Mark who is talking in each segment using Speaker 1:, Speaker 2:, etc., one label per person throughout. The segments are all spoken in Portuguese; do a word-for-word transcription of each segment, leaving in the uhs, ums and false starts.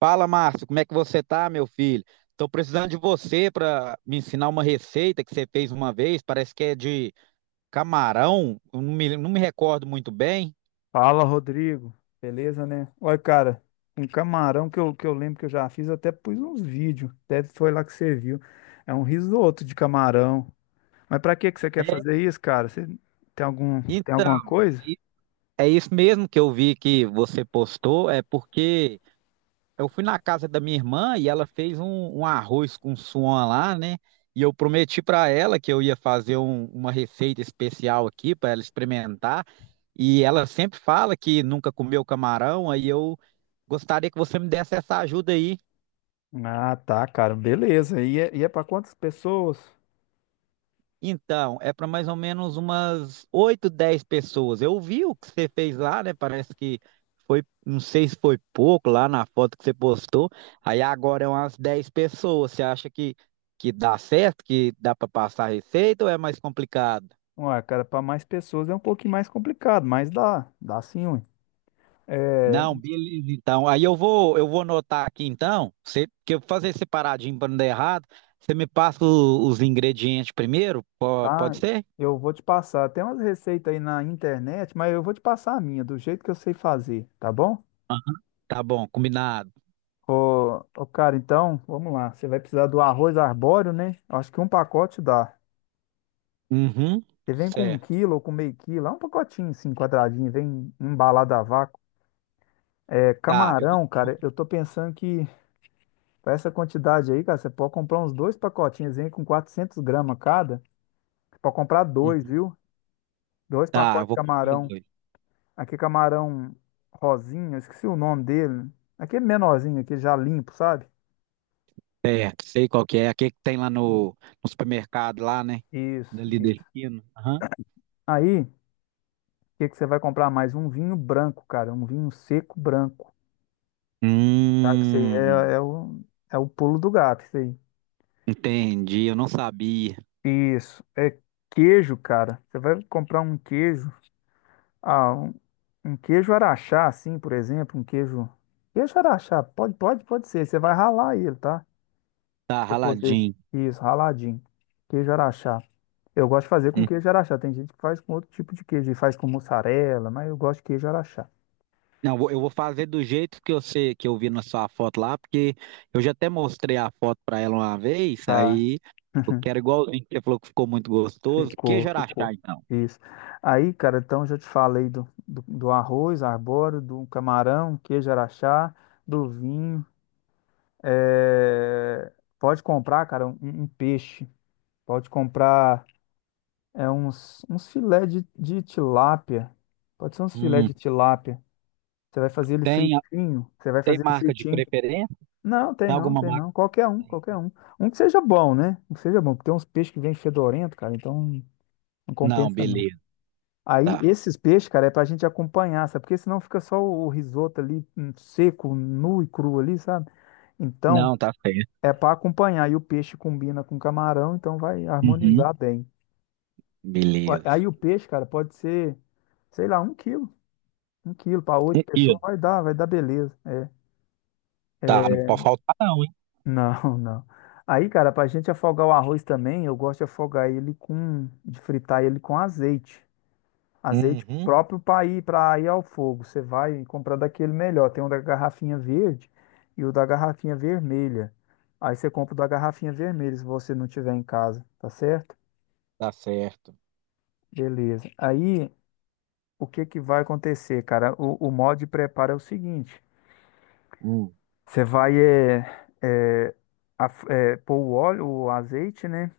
Speaker 1: Fala, Márcio, como é que você tá, meu filho? Tô precisando de você para me ensinar uma receita que você fez uma vez, parece que é de camarão, eu não me, não me recordo muito bem.
Speaker 2: Fala, Rodrigo. Beleza, né? Olha, cara, um camarão que eu, que eu lembro que eu já fiz, eu até pus uns vídeos. Deve foi lá que você viu. É um risoto de camarão. Mas pra que que você quer fazer isso, cara? Você tem algum, tem
Speaker 1: Então,
Speaker 2: alguma coisa?
Speaker 1: i- É isso mesmo que eu vi que você postou, é porque eu fui na casa da minha irmã e ela fez um, um arroz com suan lá, né? E eu prometi para ela que eu ia fazer um- uma receita especial aqui para ela experimentar. E ela sempre fala que nunca comeu camarão, aí eu gostaria que você me desse essa ajuda aí.
Speaker 2: Ah, tá, cara, beleza. E é, e é para quantas pessoas?
Speaker 1: Então, é para mais ou menos umas oito dez pessoas. Eu vi o que você fez lá, né? Parece que foi, não sei se foi pouco lá na foto que você postou. Aí agora é umas dez pessoas. Você acha que, que dá certo, que dá para passar a receita ou é mais complicado?
Speaker 2: Ué, cara, para mais pessoas é um pouquinho mais complicado, mas dá, dá sim, ué. É,
Speaker 1: Não, beleza, então. Aí eu vou, eu vou anotar aqui então, você, que eu vou fazer separadinho para não dar errado. Você me passa o- os ingredientes primeiro? Po-
Speaker 2: tá,
Speaker 1: Pode ser?
Speaker 2: eu vou te passar. Tem umas receitas aí na internet, mas eu vou te passar a minha, do jeito que eu sei fazer, tá bom?
Speaker 1: Tá bom, combinado.
Speaker 2: Ô, ô, cara, então, vamos lá. Você vai precisar do arroz arbóreo, né? Acho que um pacote dá.
Speaker 1: Uhum,
Speaker 2: Você vem com um
Speaker 1: certo.
Speaker 2: quilo ou com meio quilo, é um pacotinho assim, quadradinho, vem embalado a vácuo. É,
Speaker 1: Tá, eu vou,
Speaker 2: camarão,
Speaker 1: vou-
Speaker 2: cara, eu tô pensando que pra essa quantidade aí, cara, você pode comprar uns dois pacotinhos, vem com quatrocentos gramas cada. Você pode comprar dois,
Speaker 1: uhum.
Speaker 2: viu? Dois
Speaker 1: Tá, eu
Speaker 2: pacotes de
Speaker 1: vou comprar
Speaker 2: camarão.
Speaker 1: dois.
Speaker 2: Aqui é camarão rosinha, eu esqueci o nome dele. Aqui é menorzinho, aqui já limpo, sabe?
Speaker 1: Certo, sei qual que é. Aquele que tem lá no, no supermercado lá, né?
Speaker 2: Isso,
Speaker 1: Dali da
Speaker 2: isso.
Speaker 1: esquina. Aham.
Speaker 2: Aí, que que você vai comprar mais? Um vinho branco, cara, um vinho seco branco, tá? Que isso aí
Speaker 1: Hum,
Speaker 2: é, é o, é o pulo do gato, isso aí.
Speaker 1: entendi, eu não sabia.
Speaker 2: Isso, é queijo, cara. Você vai comprar um queijo, ah, um, um queijo araxá, assim, por exemplo, um queijo, queijo araxá, pode, pode, pode ser. Você vai ralar ele, tá?
Speaker 1: Tá
Speaker 2: Pra você poder,
Speaker 1: raladinho.
Speaker 2: isso, raladinho. Queijo araxá. Eu gosto de fazer com
Speaker 1: Hum.
Speaker 2: queijo araxá. Tem gente que faz com outro tipo de queijo, e faz com mussarela, mas eu gosto de queijo araxá,
Speaker 1: Não, eu vou eu vou fazer do jeito que eu sei, que eu vi na sua foto lá, porque eu já até mostrei a foto pra ela uma vez,
Speaker 2: tá?
Speaker 1: aí eu quero igualzinho que você falou que ficou muito gostoso.
Speaker 2: Ficou,
Speaker 1: Queijo Araxá,
Speaker 2: ficou.
Speaker 1: então.
Speaker 2: Isso. Aí, cara, então já te falei do, do, do arroz arbóreo, do camarão, queijo araxá, do vinho. É, pode comprar, cara, um, um peixe. Pode comprar é, uns, uns filé de, de tilápia. Pode ser uns filé
Speaker 1: Hum,
Speaker 2: de tilápia. Você vai fazer ele
Speaker 1: tem,
Speaker 2: fritinho. Você vai
Speaker 1: tem
Speaker 2: fazer ele
Speaker 1: marca de
Speaker 2: fritinho.
Speaker 1: preferência?
Speaker 2: Não, tem
Speaker 1: Tem
Speaker 2: não,
Speaker 1: alguma
Speaker 2: tem
Speaker 1: marca?
Speaker 2: não. Qualquer um, qualquer um. Um que seja bom, né? Um que seja bom, porque tem uns peixes que vêm fedorento, cara, então não
Speaker 1: Não,
Speaker 2: compensa não.
Speaker 1: beleza.
Speaker 2: Aí,
Speaker 1: Tá.
Speaker 2: esses peixes, cara, é pra gente acompanhar, sabe? Porque senão fica só o o risoto ali, hum, seco, nu e cru ali, sabe? Então,
Speaker 1: Não, tá certo.
Speaker 2: é pra acompanhar. E o peixe combina com camarão, então vai
Speaker 1: Uhum.
Speaker 2: harmonizar bem. Ó,
Speaker 1: Beleza.
Speaker 2: aí o peixe, cara, pode ser, sei lá, um quilo. Um quilo para
Speaker 1: Um
Speaker 2: oito pessoas
Speaker 1: quilo.
Speaker 2: vai dar, vai dar beleza. É.
Speaker 1: Tá, não pode faltar não, hein?
Speaker 2: Não, não. Aí, cara, pra gente afogar o arroz também, eu gosto de afogar ele com, de fritar ele com azeite. Azeite
Speaker 1: Uhum.
Speaker 2: próprio para ir, para ir ao fogo. Você vai comprar daquele melhor. Tem um da garrafinha verde e o da garrafinha vermelha. Aí você compra o da garrafinha vermelha se você não tiver em casa, tá certo?
Speaker 1: Tá certo.
Speaker 2: Beleza. Aí o que que vai acontecer, cara? O, o modo de preparo é o seguinte:
Speaker 1: Hum.
Speaker 2: você vai é, é, af- é, pôr o óleo, o azeite, né?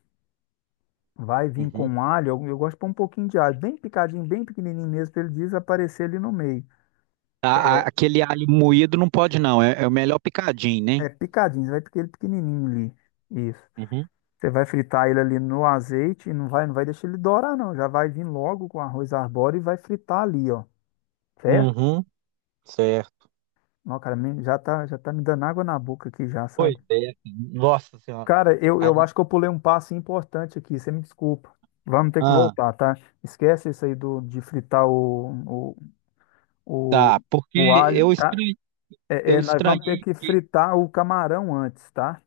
Speaker 2: Vai vir
Speaker 1: Uhum.
Speaker 2: com alho. Eu, eu gosto de pôr um pouquinho de alho, bem picadinho, bem pequenininho mesmo, para ele desaparecer ali no meio.
Speaker 1: A- a- aquele alho moído não pode não, é, é o melhor picadinho, né?
Speaker 2: É picadinho, você vai picar ele pequenininho ali. Isso.
Speaker 1: Uhum.
Speaker 2: Você vai fritar ele ali no azeite, não vai, não vai deixar ele dourar, não. Já vai vir logo com arroz arbóreo e vai fritar ali, ó. Certo?
Speaker 1: Uhum. Certo.
Speaker 2: Não, cara, me- já tá, já tá me dando água na boca aqui já,
Speaker 1: Pois
Speaker 2: sabe?
Speaker 1: é, nossa senhora.
Speaker 2: Cara, eu, eu
Speaker 1: Aí,
Speaker 2: acho que eu pulei um passo importante aqui, você me desculpa. Vamos ter que
Speaker 1: ah,
Speaker 2: voltar, tá? Esquece isso aí do, de fritar o, o, o,
Speaker 1: tá, porque
Speaker 2: o alho,
Speaker 1: eu
Speaker 2: tá?
Speaker 1: estranhei,
Speaker 2: É,
Speaker 1: eu
Speaker 2: é, nós vamos ter
Speaker 1: estranhei
Speaker 2: que
Speaker 1: que.
Speaker 2: fritar o camarão antes, tá?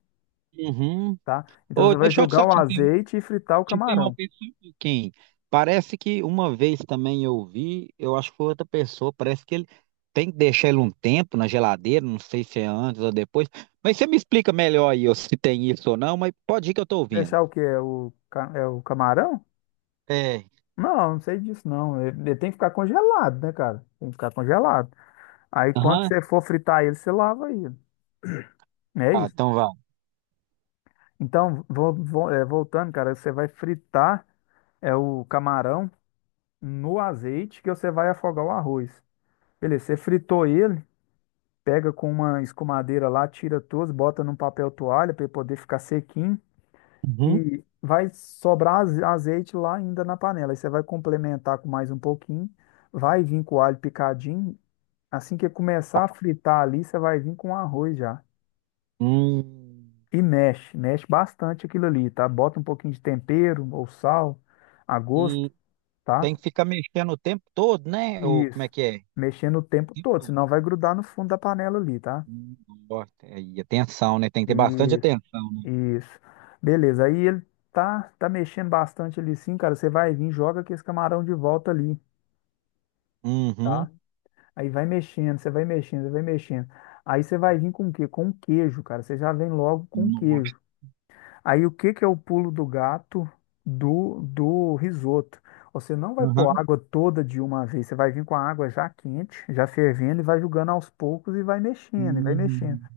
Speaker 1: Uhum.
Speaker 2: Tá? Então
Speaker 1: Ô,
Speaker 2: você vai
Speaker 1: deixa eu
Speaker 2: jogar
Speaker 1: só
Speaker 2: o
Speaker 1: te interromper.
Speaker 2: azeite e fritar o
Speaker 1: Te
Speaker 2: camarão.
Speaker 1: interromper só um pouquinho. Parece que uma vez também eu vi, eu acho que foi outra pessoa, parece que ele tem que deixar ele um tempo na geladeira, não sei se é antes ou depois. Mas você me explica melhor aí ó, se tem isso ou não, mas pode ir que eu tô ouvindo.
Speaker 2: Deixar o quê? É o, ca- é o camarão?
Speaker 1: É.
Speaker 2: Não, não sei disso não. Ele, ele tem que ficar congelado, né, cara? Tem que ficar congelado. Aí quando
Speaker 1: Aham.
Speaker 2: você for fritar ele, você lava ele. É
Speaker 1: Ah,
Speaker 2: isso.
Speaker 1: então vai.
Speaker 2: Então, vo- vo- é, voltando, cara, você vai fritar é o camarão no azeite que você vai afogar o arroz. Beleza, você fritou ele, pega com uma escumadeira lá, tira todos, bota num papel toalha para ele poder ficar sequinho.
Speaker 1: Uhum.
Speaker 2: E vai sobrar aze- azeite lá ainda na panela. Aí você vai complementar com mais um pouquinho. Vai vir com o alho picadinho. Assim que começar a fritar ali, você vai vir com o arroz já.
Speaker 1: Hum.
Speaker 2: E mexe, mexe bastante aquilo ali, tá? Bota um pouquinho de tempero ou sal a gosto,
Speaker 1: E
Speaker 2: tá?
Speaker 1: tem que ficar mexendo o tempo todo, né? Ou como é
Speaker 2: Isso.
Speaker 1: que é? O
Speaker 2: Mexendo o tempo
Speaker 1: tempo
Speaker 2: todo,
Speaker 1: todo.
Speaker 2: senão vai grudar no fundo da panela ali, tá?
Speaker 1: Hum, nossa. E atenção, né? Tem que ter bastante
Speaker 2: Isso,
Speaker 1: atenção.
Speaker 2: isso. Beleza. Aí ele tá, tá mexendo bastante ali sim, cara. Você vai vir, joga aqui esse camarão de volta ali.
Speaker 1: Uhum.
Speaker 2: Tá? Aí vai mexendo, você vai mexendo, você vai mexendo. Aí você vai vir com o quê? Com o queijo, cara. Você já vem logo com o
Speaker 1: Nossa.
Speaker 2: queijo. Aí o que que é o pulo do gato do, do risoto? Você não vai pôr
Speaker 1: Aham.
Speaker 2: água toda de uma vez. Você vai vir com a água já quente, já fervendo, e vai jogando aos poucos e vai mexendo, e vai mexendo,
Speaker 1: Uhum.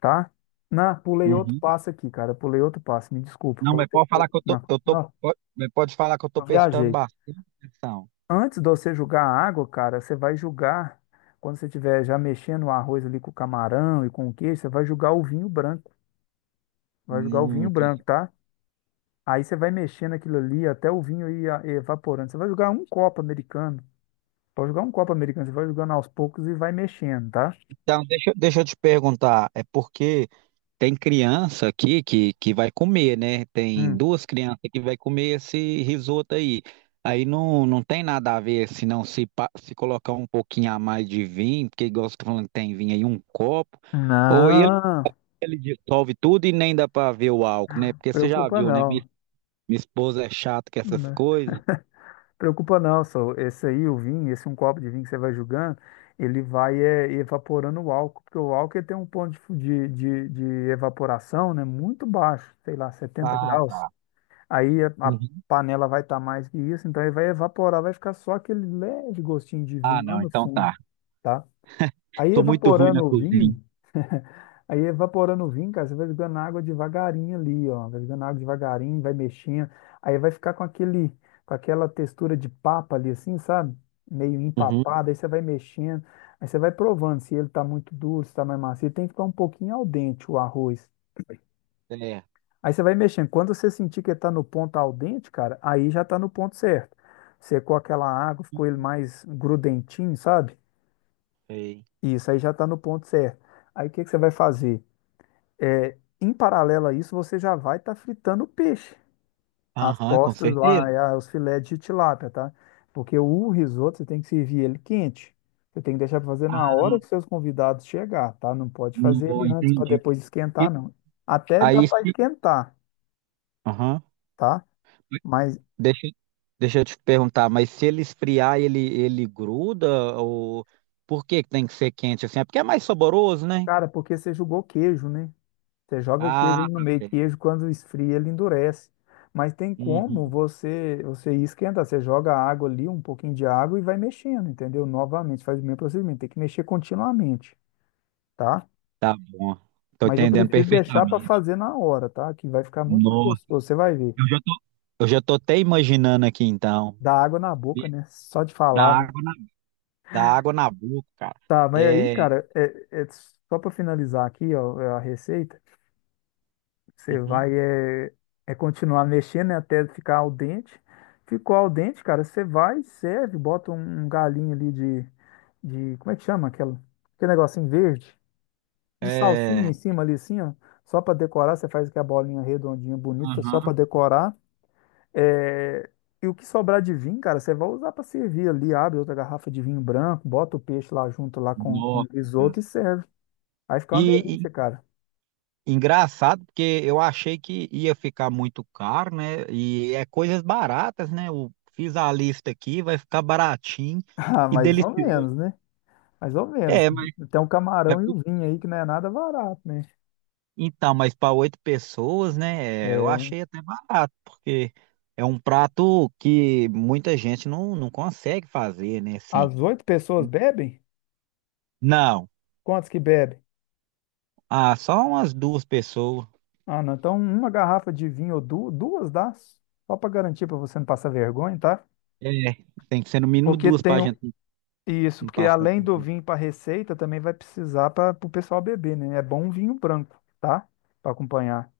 Speaker 2: tá? Não, pulei outro
Speaker 1: Uhum.
Speaker 2: passo aqui, cara. Pulei outro passo. Me desculpa.
Speaker 1: Não, mas
Speaker 2: Voltei.
Speaker 1: pode
Speaker 2: pro-
Speaker 1: falar que eu tô,
Speaker 2: Não,
Speaker 1: eu tô,
Speaker 2: não,
Speaker 1: pode, mas pode falar que eu tô
Speaker 2: eu
Speaker 1: prestando
Speaker 2: viajei.
Speaker 1: bastante atenção.
Speaker 2: Antes de você julgar a água, cara, você vai julgar, quando você estiver já mexendo o arroz ali com o camarão e com o queijo, você vai julgar o vinho branco. Vai julgar o vinho
Speaker 1: Hum,
Speaker 2: branco, tá? Aí você vai mexendo aquilo ali até o vinho ir a- evaporando. Você vai jogar um copo americano. Pode jogar um copo americano, você vai jogando aos poucos e vai mexendo, tá?
Speaker 1: então, deixa, deixa eu te perguntar, é porque tem criança aqui que, que vai comer, né? Tem
Speaker 2: Hum.
Speaker 1: duas crianças que vai comer esse risoto aí. Aí não, não tem nada a ver se não se, pa- se colocar um pouquinho a mais de vinho, porque igual você tá falando que tem vinho aí, um copo, ou ele,
Speaker 2: Não,
Speaker 1: ele dissolve tudo e nem dá para ver o álcool, né? Porque você já
Speaker 2: preocupa
Speaker 1: viu, né? Minha,
Speaker 2: não.
Speaker 1: minha esposa é chata com essas coisas.
Speaker 2: Preocupa não, só esse aí, o vinho, esse um copo de vinho que você vai julgando, ele vai é, evaporando o álcool, porque o álcool ele tem um ponto de, fu- de, de, de evaporação, né, muito baixo, sei lá, setenta
Speaker 1: Ah,
Speaker 2: graus. Aí a, a
Speaker 1: uhum.
Speaker 2: panela vai estar mais que isso, então ele vai evaporar, vai ficar só aquele leve gostinho de
Speaker 1: Ah,
Speaker 2: vinho lá
Speaker 1: não,
Speaker 2: no
Speaker 1: então
Speaker 2: fundo,
Speaker 1: tá.
Speaker 2: tá? Aí
Speaker 1: Sou muito ruim
Speaker 2: evaporando
Speaker 1: na
Speaker 2: o
Speaker 1: cozinha.
Speaker 2: vinho, Aí evaporando o vinho, cara, você vai jogando água devagarinho ali, ó. Vai jogando água devagarinho, vai mexendo. Aí vai ficar com aquele, com aquela textura de papa ali, assim, sabe? Meio
Speaker 1: Uhum.
Speaker 2: empapada. Aí você vai mexendo. Aí você vai provando se ele tá muito duro, se tá mais macio. Tem que ficar um pouquinho al dente o arroz.
Speaker 1: É.
Speaker 2: Aí você vai mexendo. Quando você sentir que ele tá no ponto al dente, cara, aí já tá no ponto certo. Secou aquela água, ficou ele mais grudentinho, sabe?
Speaker 1: Sei.
Speaker 2: Isso aí já tá no ponto certo. Aí o que que você vai fazer? É, em paralelo a isso, você já vai estar fritando o peixe. As
Speaker 1: Aham, com
Speaker 2: postas
Speaker 1: certeza.
Speaker 2: lá, é, a- os filés de tilápia, tá? Porque o risoto você tem que servir ele quente. Você tem que deixar para fazer na
Speaker 1: Ah,
Speaker 2: hora que seus convidados chegar, tá? Não pode fazer
Speaker 1: não,
Speaker 2: ele antes para
Speaker 1: entendi.
Speaker 2: depois
Speaker 1: E
Speaker 2: esquentar, não. Até dá
Speaker 1: aí
Speaker 2: para
Speaker 1: se.
Speaker 2: esquentar,
Speaker 1: Aham.
Speaker 2: tá? Mas,
Speaker 1: Deixa, deixa eu te perguntar, mas se ele esfriar, ele, ele gruda? Ou por que que tem que ser quente assim? É porque é mais saboroso, né?
Speaker 2: cara, porque você jogou queijo, né? Você joga queijo
Speaker 1: Ah,
Speaker 2: ali no
Speaker 1: tá
Speaker 2: meio,
Speaker 1: certo.
Speaker 2: queijo quando esfria ele endurece. Mas tem como
Speaker 1: Uhum.
Speaker 2: você você esquentar, você joga água ali, um pouquinho de água e vai mexendo, entendeu? Novamente, faz o mesmo procedimento, tem que mexer continuamente, tá?
Speaker 1: Tá bom. Tô
Speaker 2: Mas eu
Speaker 1: entendendo
Speaker 2: prefiro deixar para
Speaker 1: perfeitamente.
Speaker 2: fazer na hora, tá? Que vai ficar muito mais
Speaker 1: Nossa,
Speaker 2: gostoso, você vai ver.
Speaker 1: eu já tô. Eu já tô até imaginando aqui então.
Speaker 2: Dá água na
Speaker 1: Be-
Speaker 2: boca, né? Só de
Speaker 1: Dá
Speaker 2: falar, né?
Speaker 1: água na, dá água na boca, cara.
Speaker 2: Tá, mas aí,
Speaker 1: É.
Speaker 2: cara, é, é só para finalizar aqui, ó, a receita. Você
Speaker 1: Uhum.
Speaker 2: vai é, é continuar mexendo, né, até ficar al dente. Ficou al dente, cara, você vai, serve, bota um um galinho ali de, de, como é que chama aquela? Aquele negocinho verde, de salsinha
Speaker 1: É.
Speaker 2: em cima ali assim, ó, só para decorar, você faz aquela bolinha redondinha bonita, só
Speaker 1: Aham.
Speaker 2: para decorar. É, e o que sobrar de vinho, cara, você vai usar para servir ali, abre outra garrafa de vinho branco, bota o peixe lá junto lá com, com o
Speaker 1: Nossa, cara.
Speaker 2: risoto e serve. Aí fica uma
Speaker 1: e, e
Speaker 2: delícia, cara.
Speaker 1: engraçado, porque eu achei que ia ficar muito caro, né? E é coisas baratas, né? Eu fiz a lista aqui, vai ficar baratinho
Speaker 2: Ah,
Speaker 1: e
Speaker 2: mais ou
Speaker 1: delicioso.
Speaker 2: menos, né? Mais ou menos.
Speaker 1: É, mas,
Speaker 2: Tem um
Speaker 1: mas-
Speaker 2: camarão e o vinho aí que não é nada barato, né?
Speaker 1: então, mas para oito pessoas, né? É, eu
Speaker 2: É,
Speaker 1: achei até barato, porque é um prato que muita gente não, não consegue fazer, né? Assim,
Speaker 2: as oito pessoas bebem?
Speaker 1: não,
Speaker 2: Quantos que bebem?
Speaker 1: ah, só umas duas pessoas.
Speaker 2: Ah, não. Então, uma garrafa de vinho ou du- duas dá? Só para garantir para você não passar vergonha, tá?
Speaker 1: É, tem que ser no mínimo
Speaker 2: Porque
Speaker 1: duas
Speaker 2: tem
Speaker 1: para
Speaker 2: o-
Speaker 1: gente.
Speaker 2: isso,
Speaker 1: Não
Speaker 2: porque
Speaker 1: passa
Speaker 2: além do
Speaker 1: vergonha.
Speaker 2: vinho para receita, também vai precisar para o pessoal beber, né? É bom um vinho branco, tá? Para acompanhar.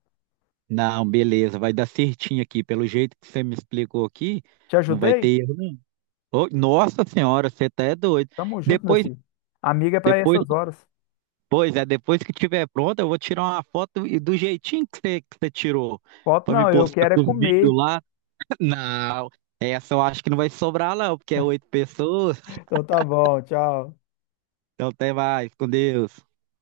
Speaker 1: Não, beleza, vai dar certinho aqui. Pelo jeito que você me explicou aqui,
Speaker 2: Te
Speaker 1: não vai
Speaker 2: ajudei?
Speaker 1: ter erro, não. Ô, nossa senhora, você tá é doido.
Speaker 2: Tamo junto, meu
Speaker 1: Depois,
Speaker 2: filho. Amiga é para
Speaker 1: depois,
Speaker 2: essas horas.
Speaker 1: pois é, depois que tiver pronto, eu vou tirar uma foto e do jeitinho que você, que você tirou,
Speaker 2: Foto
Speaker 1: pra me
Speaker 2: não, eu
Speaker 1: postar
Speaker 2: quero é
Speaker 1: com os
Speaker 2: comer.
Speaker 1: vídeos lá. Não, essa eu acho que não vai sobrar, não, porque é oito pessoas.
Speaker 2: Então tá bom, tchau.
Speaker 1: Então até mais, com Deus.